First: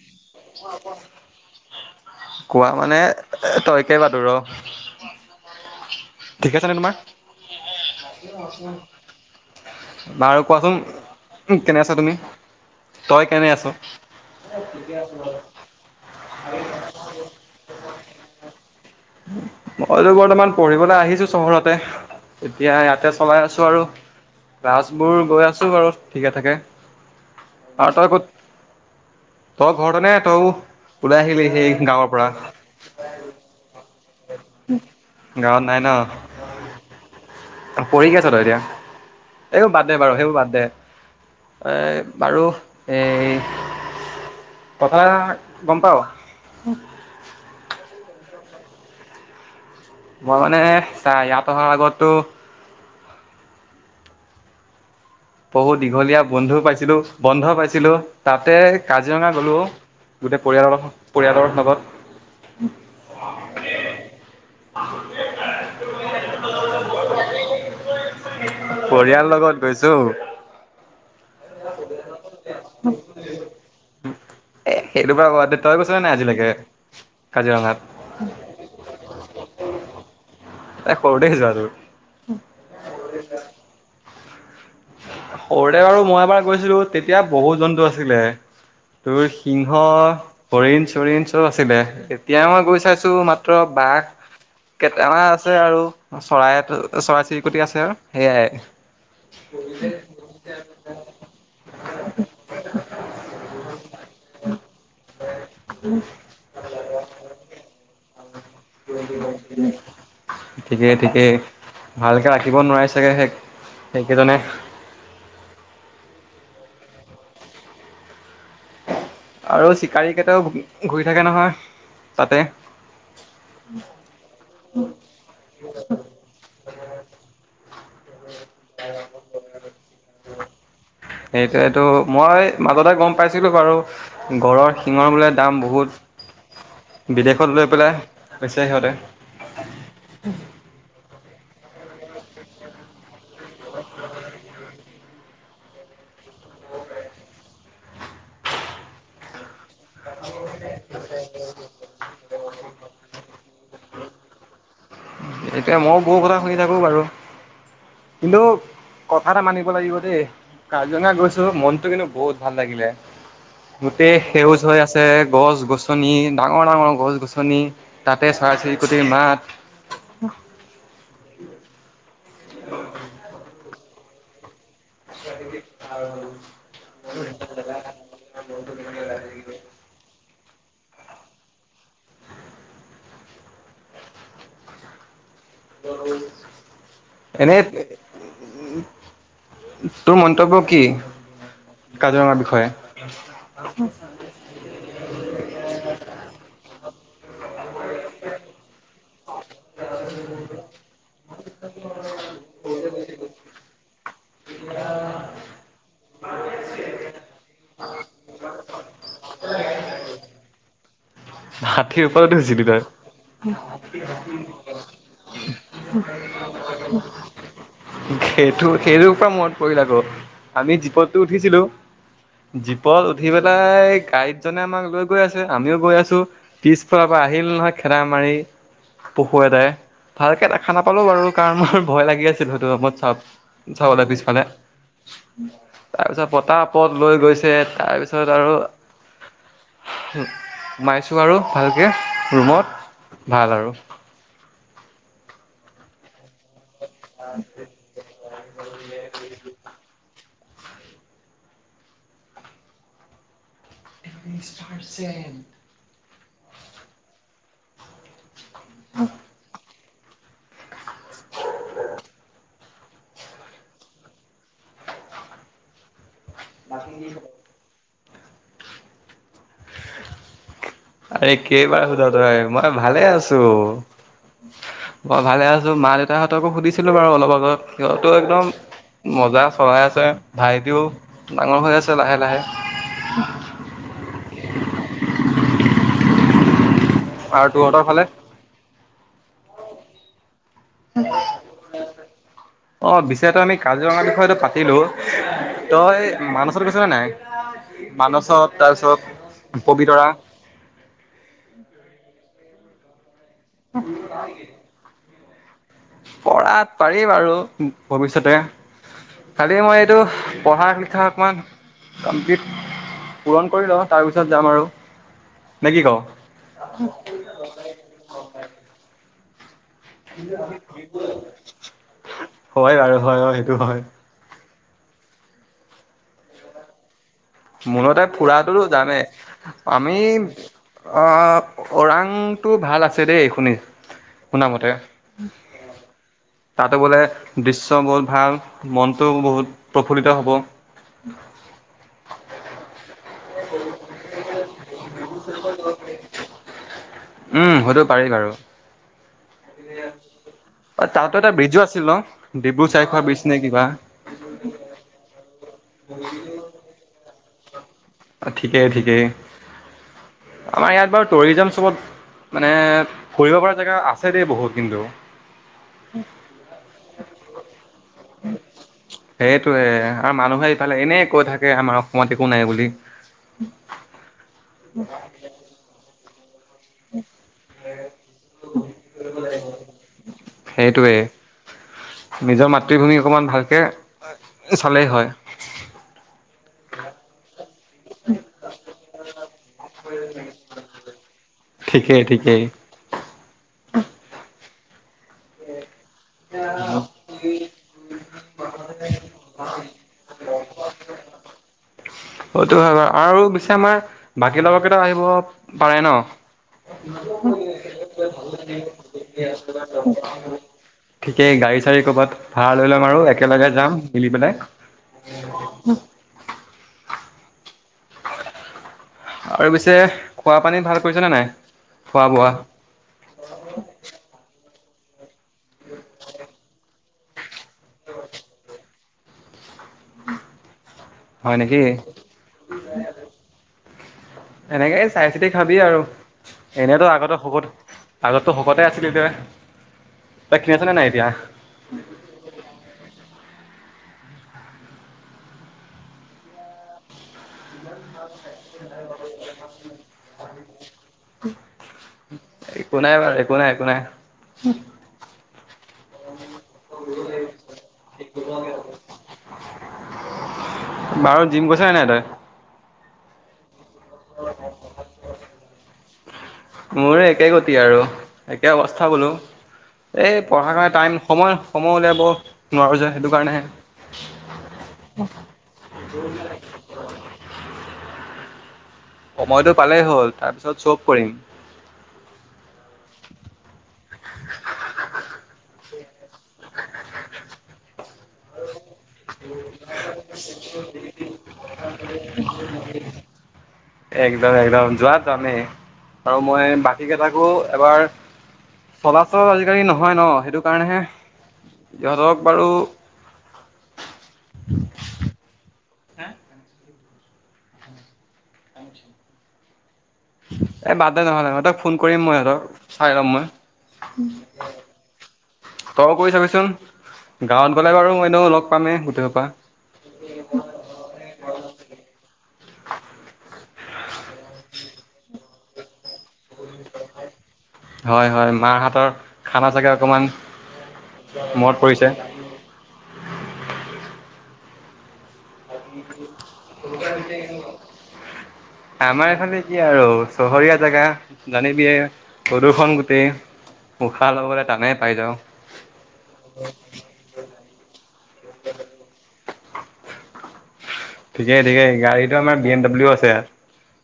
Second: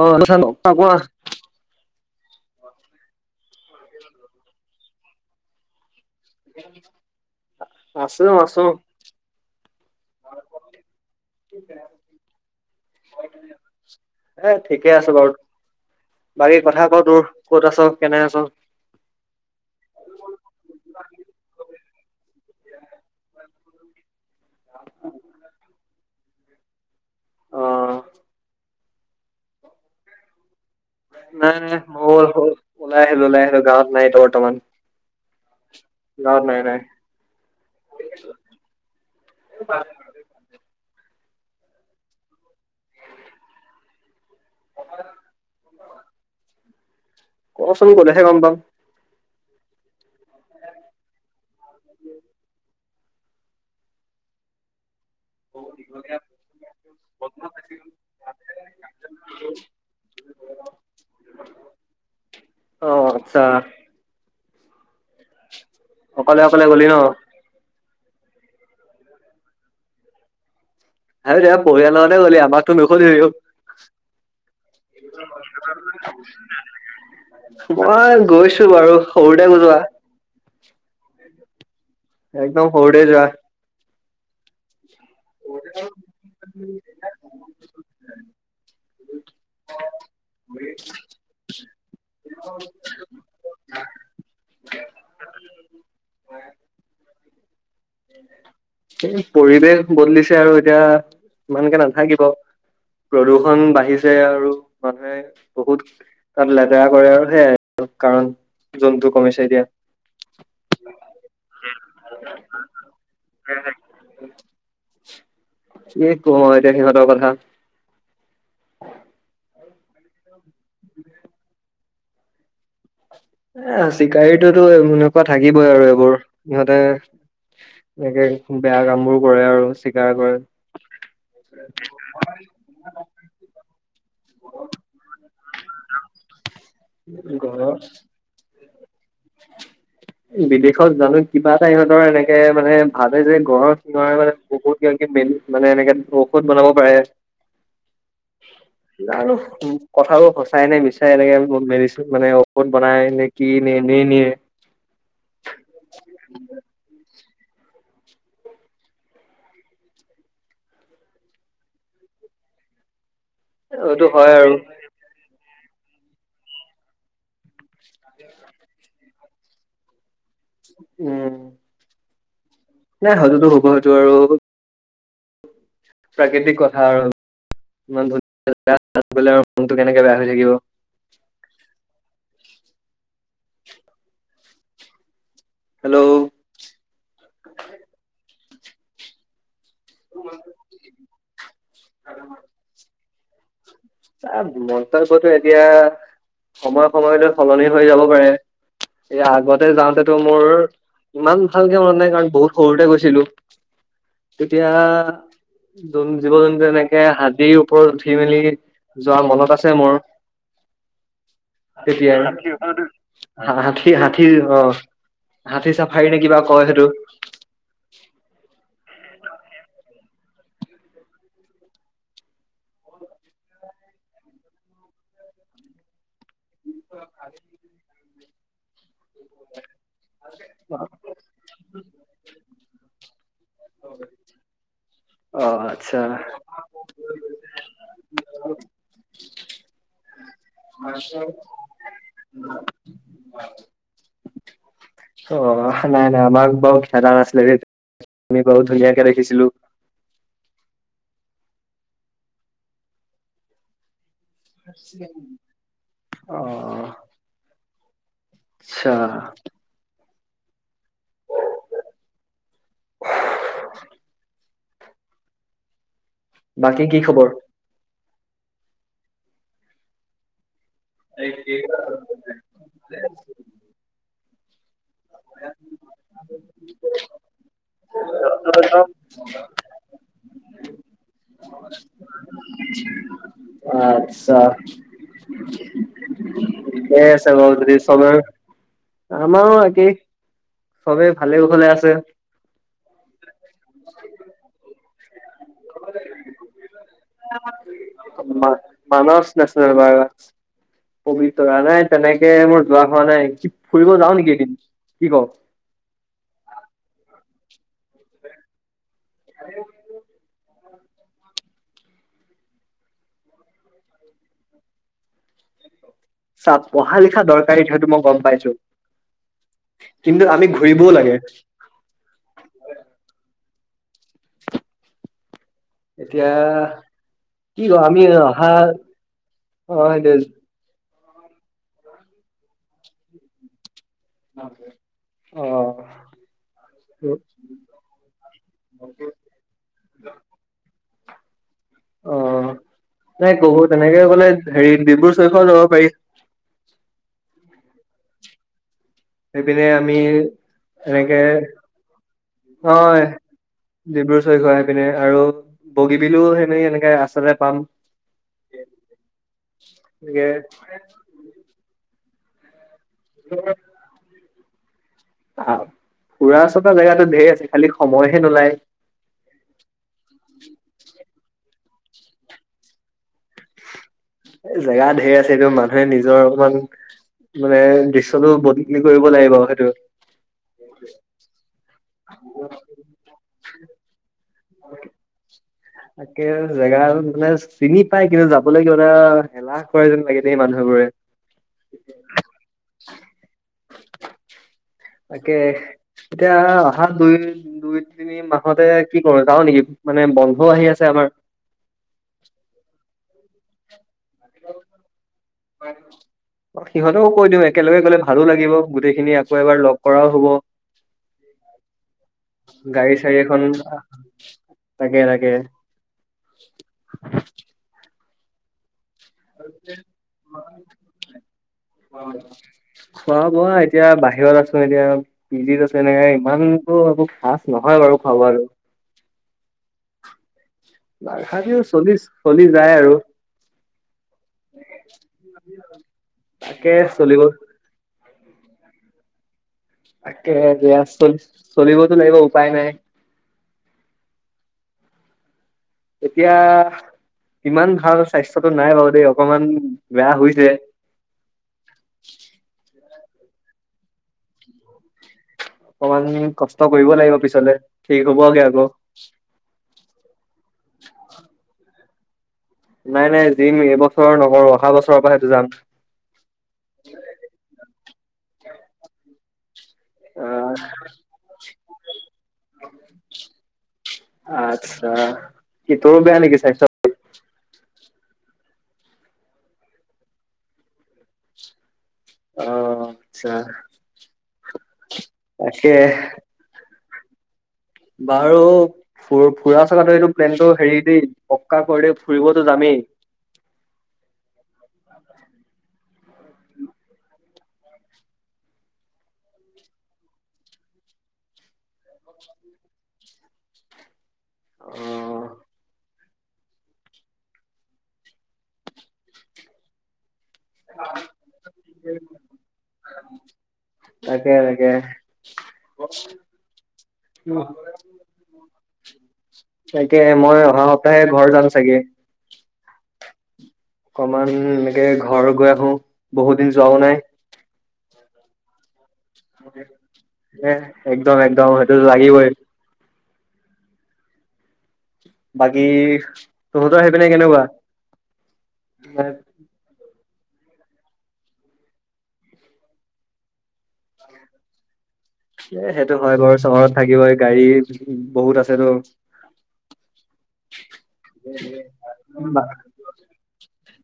[unintelligible] কোৱা? কোৱা মানে তই কে [unintelligible] ৰ। [inaudible] তোমাৰ আছো, আছো। বাৰু কোৱাচোন কেনে আছা তুমি, তই কেনে আছ? এ ঠিকে আছো বাৰু বাকী কথা ক তোৰ ক'ত আছ কেনে আছ মইতো বৰ্তমান পঢ়িবলৈ আহিছো চহৰতে। এতিয়া ইয়াতে চলাই আছো আৰু ক্লাছবোৰ গৈ আছো বাৰু। ঠিকে থাকে, অ আৰু তই ক'ত তই ঘৰতে নে, তয়ো নাই, নাই, হ'ল, হ'ল ওলাই আহিলো, ওলাই আহিলো, গাঁৱত নাই এতিয়া বৰ্তমান। গাঁৱত নাই ন গাঁৱত নাই নাই। পঢ়ি কি আছ তই এতিয়া, এইবোৰ বাদদে বাৰু সেইবোৰ বাদদে। এ, বাৰু এই কথা গম পাও। [inaudible] কচোন গ'লেহে গম পাম। মই মানে চা ইয়াত অহাৰ আগতটো বহুত দীঘলীয়া বন্ধু পাইছিলো, বন্ধ পাইছিলো, তাতে কাজিৰঙা গ'লো, গোটেই পৰিয়ালৰ, পৰিয়ালৰ লগত। [inaudible] অ আচ্ছা অকলে অকলে গলি ন [unintelligible] পৰিয়াল লগত গৈ ছো। আৰু দেয়া পৰিয়ালৰ লগতে গলি আমাকটো নকলিও, এ সেইটো বাৰু বাদ দে তই গৈছনে নাই আজিলৈকে কাজিৰঙাত মই গৈছো বাৰু সৰুতে গলোঁ আ তাই সৰুতে যোৱাটো একদম সৰুতে যোৱা। সৰুতে বাৰু মই এবাৰ গৈছিলো, তেতিয়া বহুত জন্তু আছিলে। তোৰ সিংহ, হৰিণ-চৰিণ চব আছিলে, এতিয়া মই গৈ চাইছো মাত্ৰ বাঘ কেইটামান আছে আৰু চৰাই, চৰাই-চিৰিকটি আছে আৰু সেইয়াই। [inaudible] পৰিৱেশ বদলিছে আৰু এতিয়া ইমানকে নাথাকিব, প্ৰদূষন বাঢ়িছে আৰু মানুহে বহুত তাত লেতেৰা কৰে আৰু সেয়াই। কাৰণ জন্তু কমিছে এতিয়া ঠিকেই ঠিকেই, ভালকে ৰাখিব নোৱাৰে চাগে সেই সেই গেজনে- কি কম আৰু এতিয়া সিহঁতৰ কথা আৰু চিকাৰী কেইটাও ভুী ঘূৰি থাকে নহয় তাতে। এ চিকাৰীটোতো এনেকুৱা থাকিবই আৰু এইবোৰ সিহঁতে এনেকে বেয়া কাম বোৰ কৰে আৰু চিকাৰ কৰে সেইটোয়টো মই মাজতে গম পাইছিলো বাৰু গঁডৰ শিঙৰ বোলে দাম বহুত বিদেশত লৈ ঘৰৰ পেলাই দেই হয় দে বিদেশত জানো কিবা এটা ইিহঁতৰ এনেকে মানে ভাল যে গ ঘৰ শিঙৰা ম পুকুত মেলি মানে এনেকে ঔষধ বনাব পাৰে আৰু কথাবোৰ সচাই নে বিচাৰে এনেকে মেলিছ মানে ঔষধ বনাই নে কি নে এনেই নিয়ে। একে মও গও কথা শুনি থাকো বাৰু। কিন্তু কথা এটা মানিব লাগিব দেই কাজিৰঙা গৈছো মনতটো কিন্তু বহুত ভাল লাগিলে। এইটো গোটেই হয় আৰু সেউজ হৈ আছে গছ গছ গছনি ডাঙৰ ডাঙৰ গছ গছনি তাতে চৰা চিৰিকটিৰ মাত [inaudible] উম', নাই সেইতোতো হ'বই সেইটো আৰু, আচ্ছা দদি [unintelligible] প্ৰাকৃতিক কথা আৰু ইমান ধুনীয়া জগা মনটো কেনেকে বেয়া হৈ থাকিব। [inaudible] হেল্ল' এনেই, উম', তোৰ মন্তব্য কি কাজিৰঙাৰ বিষয়ে? সময়টো সলনি হৈ যাব পাৰে। এ আ', তাতে যাওঁতেতো মোৰ ইমান ভালকে মন নাই, কাৰণ বহুত সৰুতে গৈছিলো। কি? এতিয়া জীৱ-জন্তু এনেকে হাতীৰ ওপৰত উঠি মেলি, যোৱা মনত আছে মোৰ। হাতীৰ তেতিয়াই ওপৰত উছিলি তই, হাতী হাতী অ হাতী চাফাৰী নে কিবা কয় সেইটো টো সেইটো পৰা মনত পৰিল আকৌ আমি জীপতটো উঠিছিলো জীপত উঠি পেলাই গাইডজনে আমাক লৈ গৈ আছে আমিও গৈ আছো। পিছফালৰ পৰা আহিল নহয় খেদা মাৰি পঢহুৱদায় ভালকে দেখা নাপালো বাৰু কাৰণ মোৰ ভয় লাগি আছে সটোত চাব চাবলৈ পিছফালে অ আচ্ছা তাৰ পিছত পতা পত লৈ গৈছে ছে তাৰপিছত আৰু হয় ঁ আৰু ভালকৈ ৰুমত ভাল আৰু অ নাই নাই মাক বহুত খেদা নাছিলে আমি বহুত ধুনীয়াকে দেখিছিলো টিভি ষ্টাৰ্ চণ্ অ আচ্ছা বাকী কি খবৰ [unintelligible] আৰে কেইবাৰ সোধ তই মই ভালে আছো [unintelligible] মই ভালে আছো মা দেউতা তকো সুধিছিলো বাৰ অলপ আগত সহতো একদম মজা চলাই আছে বাইদেউ ডাঙৰ হৈ আছে লাহে লাহে [unintelligible] এ আছ আৰু গৌত্ৰী তোহঁতৰ স ফালে আমাৰো একে অ বিশচ তো আমি কাজিৰঙাৰ বিষয়টোো পাতিলোঁ মানসত তাৰপিছত মানস নেচনেল পাৰ্ক পবিতৰা পবিতৰা নাই তেনেকে মোৰ যোৱা হোৱা নাই ফুৰিব যাও নেকি এদিন কি ক পঢ়াত পাৰি বাৰু ভৱিষ্যতে কালি মই এইটো পঢ়া লিখা অকমান কমপ্লিট পূৰণ কৰি লওঁ তাৰপিছত যাম আৰু। নে কি কওঁ? চা পঢ়া লিখা দৰকাৰী সেইটো মই গম পাইছোঁ। [unintelligible] হয় বাৰু হয় হয় এইটো হয়। এতিয়া কি ক আমি মুলতে অহা ফুৰাটো জানে অ আমি অ' ওৰাংটো ভাল আছে দেই শুনিছোঁ। শুনামতে তাতো বোলে সেইটোৱে দৃশ্য বহুত ভাল মনটো বহুত প্ৰফুল্লিত হ'ব। [unintelligible] অ এ [unintelligible] তেনেকে কলে হেৰি ডিব্ৰু চৈখোৱা যাব পাৰি। উম, সেইটো পাৰি বাৰু সেইপিনে আমি তাতো এনেকে এটা ব্ৰিজো আছিল ন? ডিব্ৰু অ চাইখোৱা এ ব্ৰিজ নে কিবা ডিব্ৰু চৈখোৱা ইপিনে আৰু বগীবিলও সেনেকে এনেকে আছেৰেত পাম ঠিকেই ঠিকেই এনেকে আমাৰ ইয়াত বাৰু টুৰিজম চবত মানে ফুৰিব পৰা জেগা আছে দেই বহুত। [unintelligible] [unintelligible] ঘুৰা চকা জেগাটো ঢেৰ আছে খালি সময় [unintelligible] সেইটোয়ে আৰু মানুহ [unintelligible] ইফালে এনে কৈ থাকে আমাৰ অসমত একো নাই বুলি। এ জেগা ঢেৰ আছে কিন্তু মানুহে নিজৰ অকমান মানে দৃশ্যটো বদলি কৰিব লাগিব সেইটো। সেইটোৱে [unintelligible] নিজৰ মাতৃভূমি অকমান ভালকে [unintelligible] চালেই হয়। এতিয়া জেগা [unintelligible] চিনি পায় কিন্তু যাবলৈ কিয়বা এলাহ কৰে যেন লাগে যে মানুহবোৰে। ঠিকেই ঠিকেই [unintelligible] তাকে এতিয়া অহা দুই দুই তিনি মাহতে কি কৰো যাও নেকি মানে বন্ধও আহি আছে আমাৰ। অতু হ'ব। আৰু বিছা মা বাকী লগৰ কেটা আহিব পাৰে ন সিহঁতকো কৈ দিওঁ একেলগে গ'লে ভালো লাগিব গোটেইখিনি আকৌ এবাৰ লগ কৰাও হ'ব [unintelligible] ঠিকেই গাড়ী চাড়ী কৰবাত ভাড়া লৈ লম গাড়ী আৰু চাড়ী এখন একেলগে যাম মিলি পেলাই। তাকে তাকে [unintelligible] আৰু পিছে খোৱা পানী ভাল কৰিছেনে নাই।? খোৱা খোৱা বোৱা বোৱা? এতিয়া [inaudible] পিজিত আছে নে ইমানতো আকৌ।। অ। নহয় বাৰু খাওঁ আৰু। দাইল হয় ভাজিও নেকি চলি-চলি যায় আৰু।। এনেকেই চাই চিতি খাবি আৰু তাকে এনেইতো আগতে চলিব শকত আগততো শকতে আছিলি তই। তই তাকেহে ক্ষীণাইছ নে দিয়া নাই এতিয়া চোন, চলিবতো লাগিব উপায় নাই। এতিয়া, কিমান খাউচ? স্বাস্থ্যতো নাই বাৰু দেই, অকনমান বেয়া হৈছে দে। একো নাই বাৰু একো নাই, একো নাই। অকমানি কষ্ট কৰিব লাগিব পিছলৈ ঠিক হ'ব গে আকৌ।। বাৰু জিম গৈছে নাই নাই তই নাই নাই জিম এইবছৰ নকৰো। অহা বছৰৰ পৰা হে যাম। মোৰো একে গতি আৰু, একে অৱস্থা বোলো। এই পঢ়া আহ কাৰণে টাইম সময়, সময় সময় উলিয়াব নোৱাৰো যে সেইটো আচ্ছা কাৰণেহে। কি তোৰো বেয়া নেকি স্বাস্থ্য সময়টো পালেই হ'ল। তাৰপিছত চব কৰিম। অ আচ্ছা তাকেই। বাৰু ফু ফুৰা চকাটো এইটো প্লেনটো হেৰি দেই পক্কা কৰি দেই ফুৰিবতো যামেই একদম, একদম। যোৱাত যামেই আৰু মই বাকীকেইটাকো এবাৰ চলাচল আজিকালি নহয় ন। সেইটো কাৰণেহে সিহঁতক বাৰু।। অ [inaudible] হা? এ বাদ দে নহ'লে সিহঁতক ফোন কৰিম মই। আৰু চাই ল'ম মই তাকে তাকে তয়ো কৈ চাবিচোন, গাঁৱত গলে বাৰু মই এনেও লগ পামেই গোটেই সোপাক।। তাকে মই অহা সপ্তাহে ঘৰ যাম চাগে অকমান এনেকে ঘৰ গৈ আহো বহুত দিন যোৱাও নাই। হয় হয় মাৰ হাতৰ।। খানা চাগে অকণমান একদম, একদম। মনত সেইটো টো পৰিছে লাগিবই। [inaudible] বাকী।। তহঁতৰ সেইপিনে কেনেকুৱা? এ আমাৰ এইফালে কি আৰু।। চহৰীয়া জেগা জানিবিয়ে প্ৰদূষণ গোটেই উশাহ ল'বলৈ টানেই পাই যাওঁ। এ সেইটো হয় বাৰু। চহৰত থাকিবই গাড়ী বহুত আছে টো। ঠিকেই-ঠিকেই গাড়ীতটো আমাৰ বি এম ডাব্লিউ আছে।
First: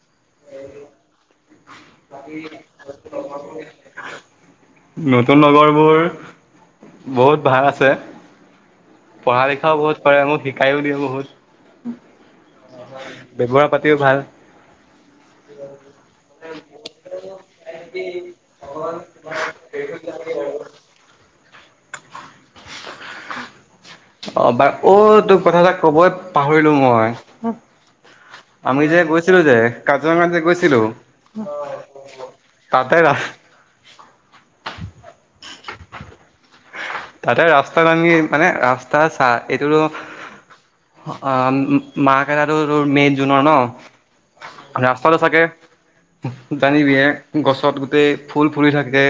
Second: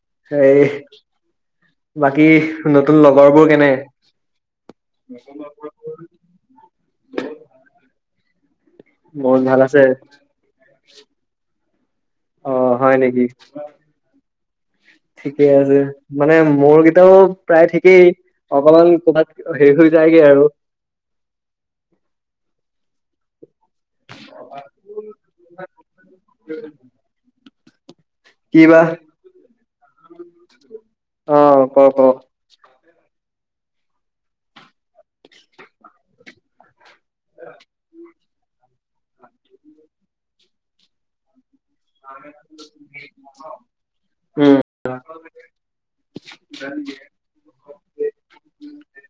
[inaudible] বাকী নতুন লগৰবোৰ কেনে? নতুন নগৰবোৰ বহুত ভাল আছে। বহুত পঢ়া ভাল লিখাও আছে বহুত কৰে মোক শিকাইও দিয়ে বহুত। অ হয় ব্যৱহাৰ পাতিও ভাল। ঠিকেই আছে, মানে মোৰ কেইটাও প্ৰায় ঠিকেই অকমান ক'বাত হেৰি হৈ যায়গে আৰু [inaudible] অ' বা অ' তোক কথা এটা কবই পাহৰিলো মই। কি বা আমি যে গৈছিলো যে কাজিৰঙাত যে গৈছিলো অ ক ক তাতে তাতে ৰাস্তা কানি মানে ৰাস্তা চা এইটো অ', মাক এটা তোৰ মেইন জুনৰ উম ন ৰাস্তাটো চাগে জানিবি গছত গোটেই ফুল ফুলি থাকে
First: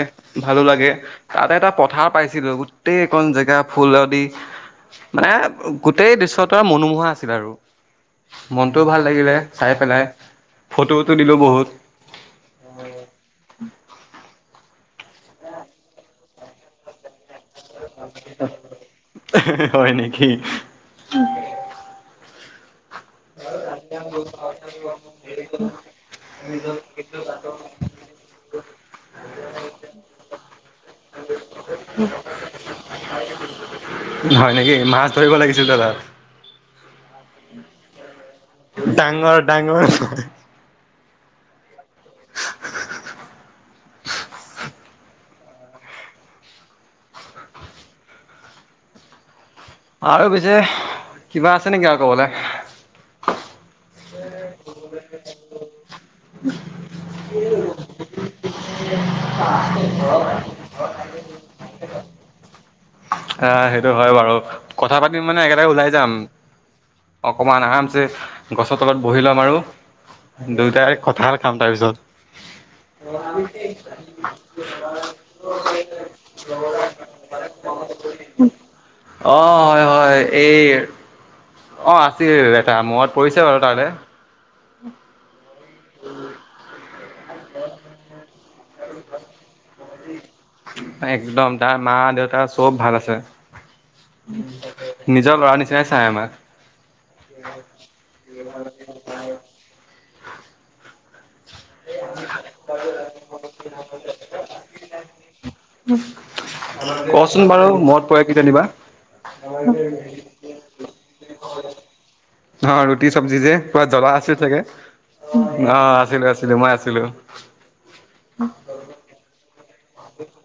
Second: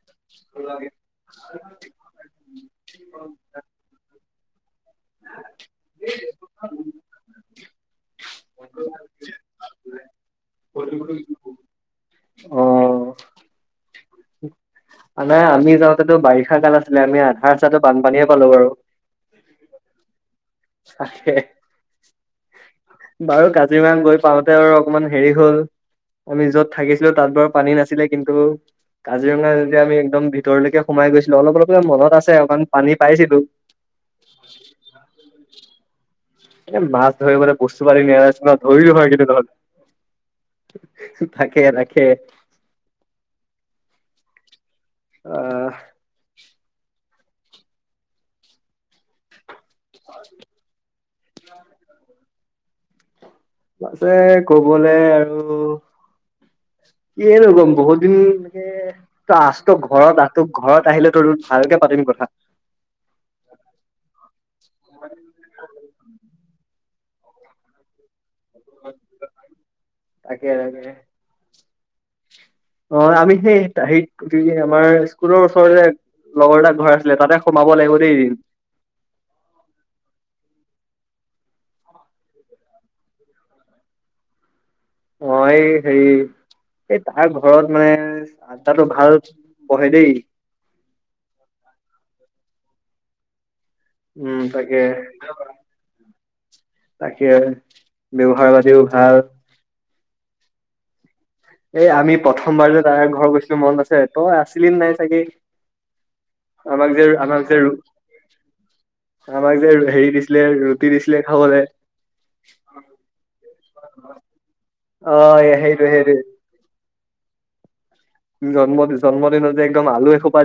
ভালো লাগে তাতে এটা পথাৰ পাইছিলো। গোটেইকখন জেগা ফুৰাবি। মানে গোটেই দৃশ্য টোৱে মনোমোহা আছিল আৰু মনটোও ভাল লাগিলে চাই পেলাই ফটো তুলিলো বহুত। অ নাই আমি যাওঁতেতো বাৰিষা কাল আছিলে আমি আৰু হয় নেকি? তাকে। বাৰু কাজিৰঙা গৈ পাওঁতে আৰু অকনমান হেৰি হল, আমি যত থাকিছিলো তাত বাৰু পানী নাছিলে কিন্তু কাজিৰঙা যেতিয়া আমি একদম ভিতৰলৈকে সোমাই গৈছিলো অলপ অলপ মনত আছে অকণ পানী পাইছিলো। হয় নেকি মাছ [inaudible] এ মাছ ধৰিলৈ বস্তু পাতি নিয়া নাছিলো ন। ডাঙৰ- ডাঙৰ তাকে ৰাখ কে [inaudible] অহ', আৰু পিছে, কিবা আছে নেকি আৰু কবলে? পাছে কবলৈ আৰু কি নো কম, বহুত দিন এনেকে তই আ চোন ঘৰত আ ঘৰত আহিলে তোৰ ভালকে পাতিম কথা। আহ, সেইটো হয় বাৰু কথা পাতি মানে একেটাৰে ওলাই যাম। অকমান আৰামছে। গছৰ তলত বহি ল'ম আৰু, তাকে তাকে দুয়োটাই কঁঠাল খাম তাৰপিছত। অ', আমি সেই হেইত আমাৰ স্কুলৰ ওচৰতে লগৰ এটাৰ ঘৰ আছিলে তাতে সোমাব লাগিব। দেই এদিন অ' হয় হয়, এই অ', আছিল এটা মনত পৰিছে বাৰু তাৰলে। ত‌ই হেৰি এই তাৰ ঘৰত মানে আড্ডাটো ভাল বহে। দেই একদম টা মা, দেউতা চব ভাল আছে। উম তাকে, নিজৰ ল'ৰা নিচিনাই চাই আমাক তাকে, ব্যৱহাৰ পাতিও ভাল। এই আমি প্ৰথমবাৰ যে তাৰ ঘৰ গৈছিলো মনত আছে? তই আছিলি নাই চাগে, আমাক যে, কচোন আমাক যে, বাৰু ৰু, মনত পৰে কিজানিবা আমাক যে হেৰি দিছিলে ৰুটি দিছিলে খাবলে। হ ৰুটি চব্জি যে। পোৰা জ্বলা আছিল চাগে, অ', সেইটোৱে আছিলো আছিলো মই। আছিলো। জন্মদিন, জন্মদিনজে কোনোবা আলু এখোপা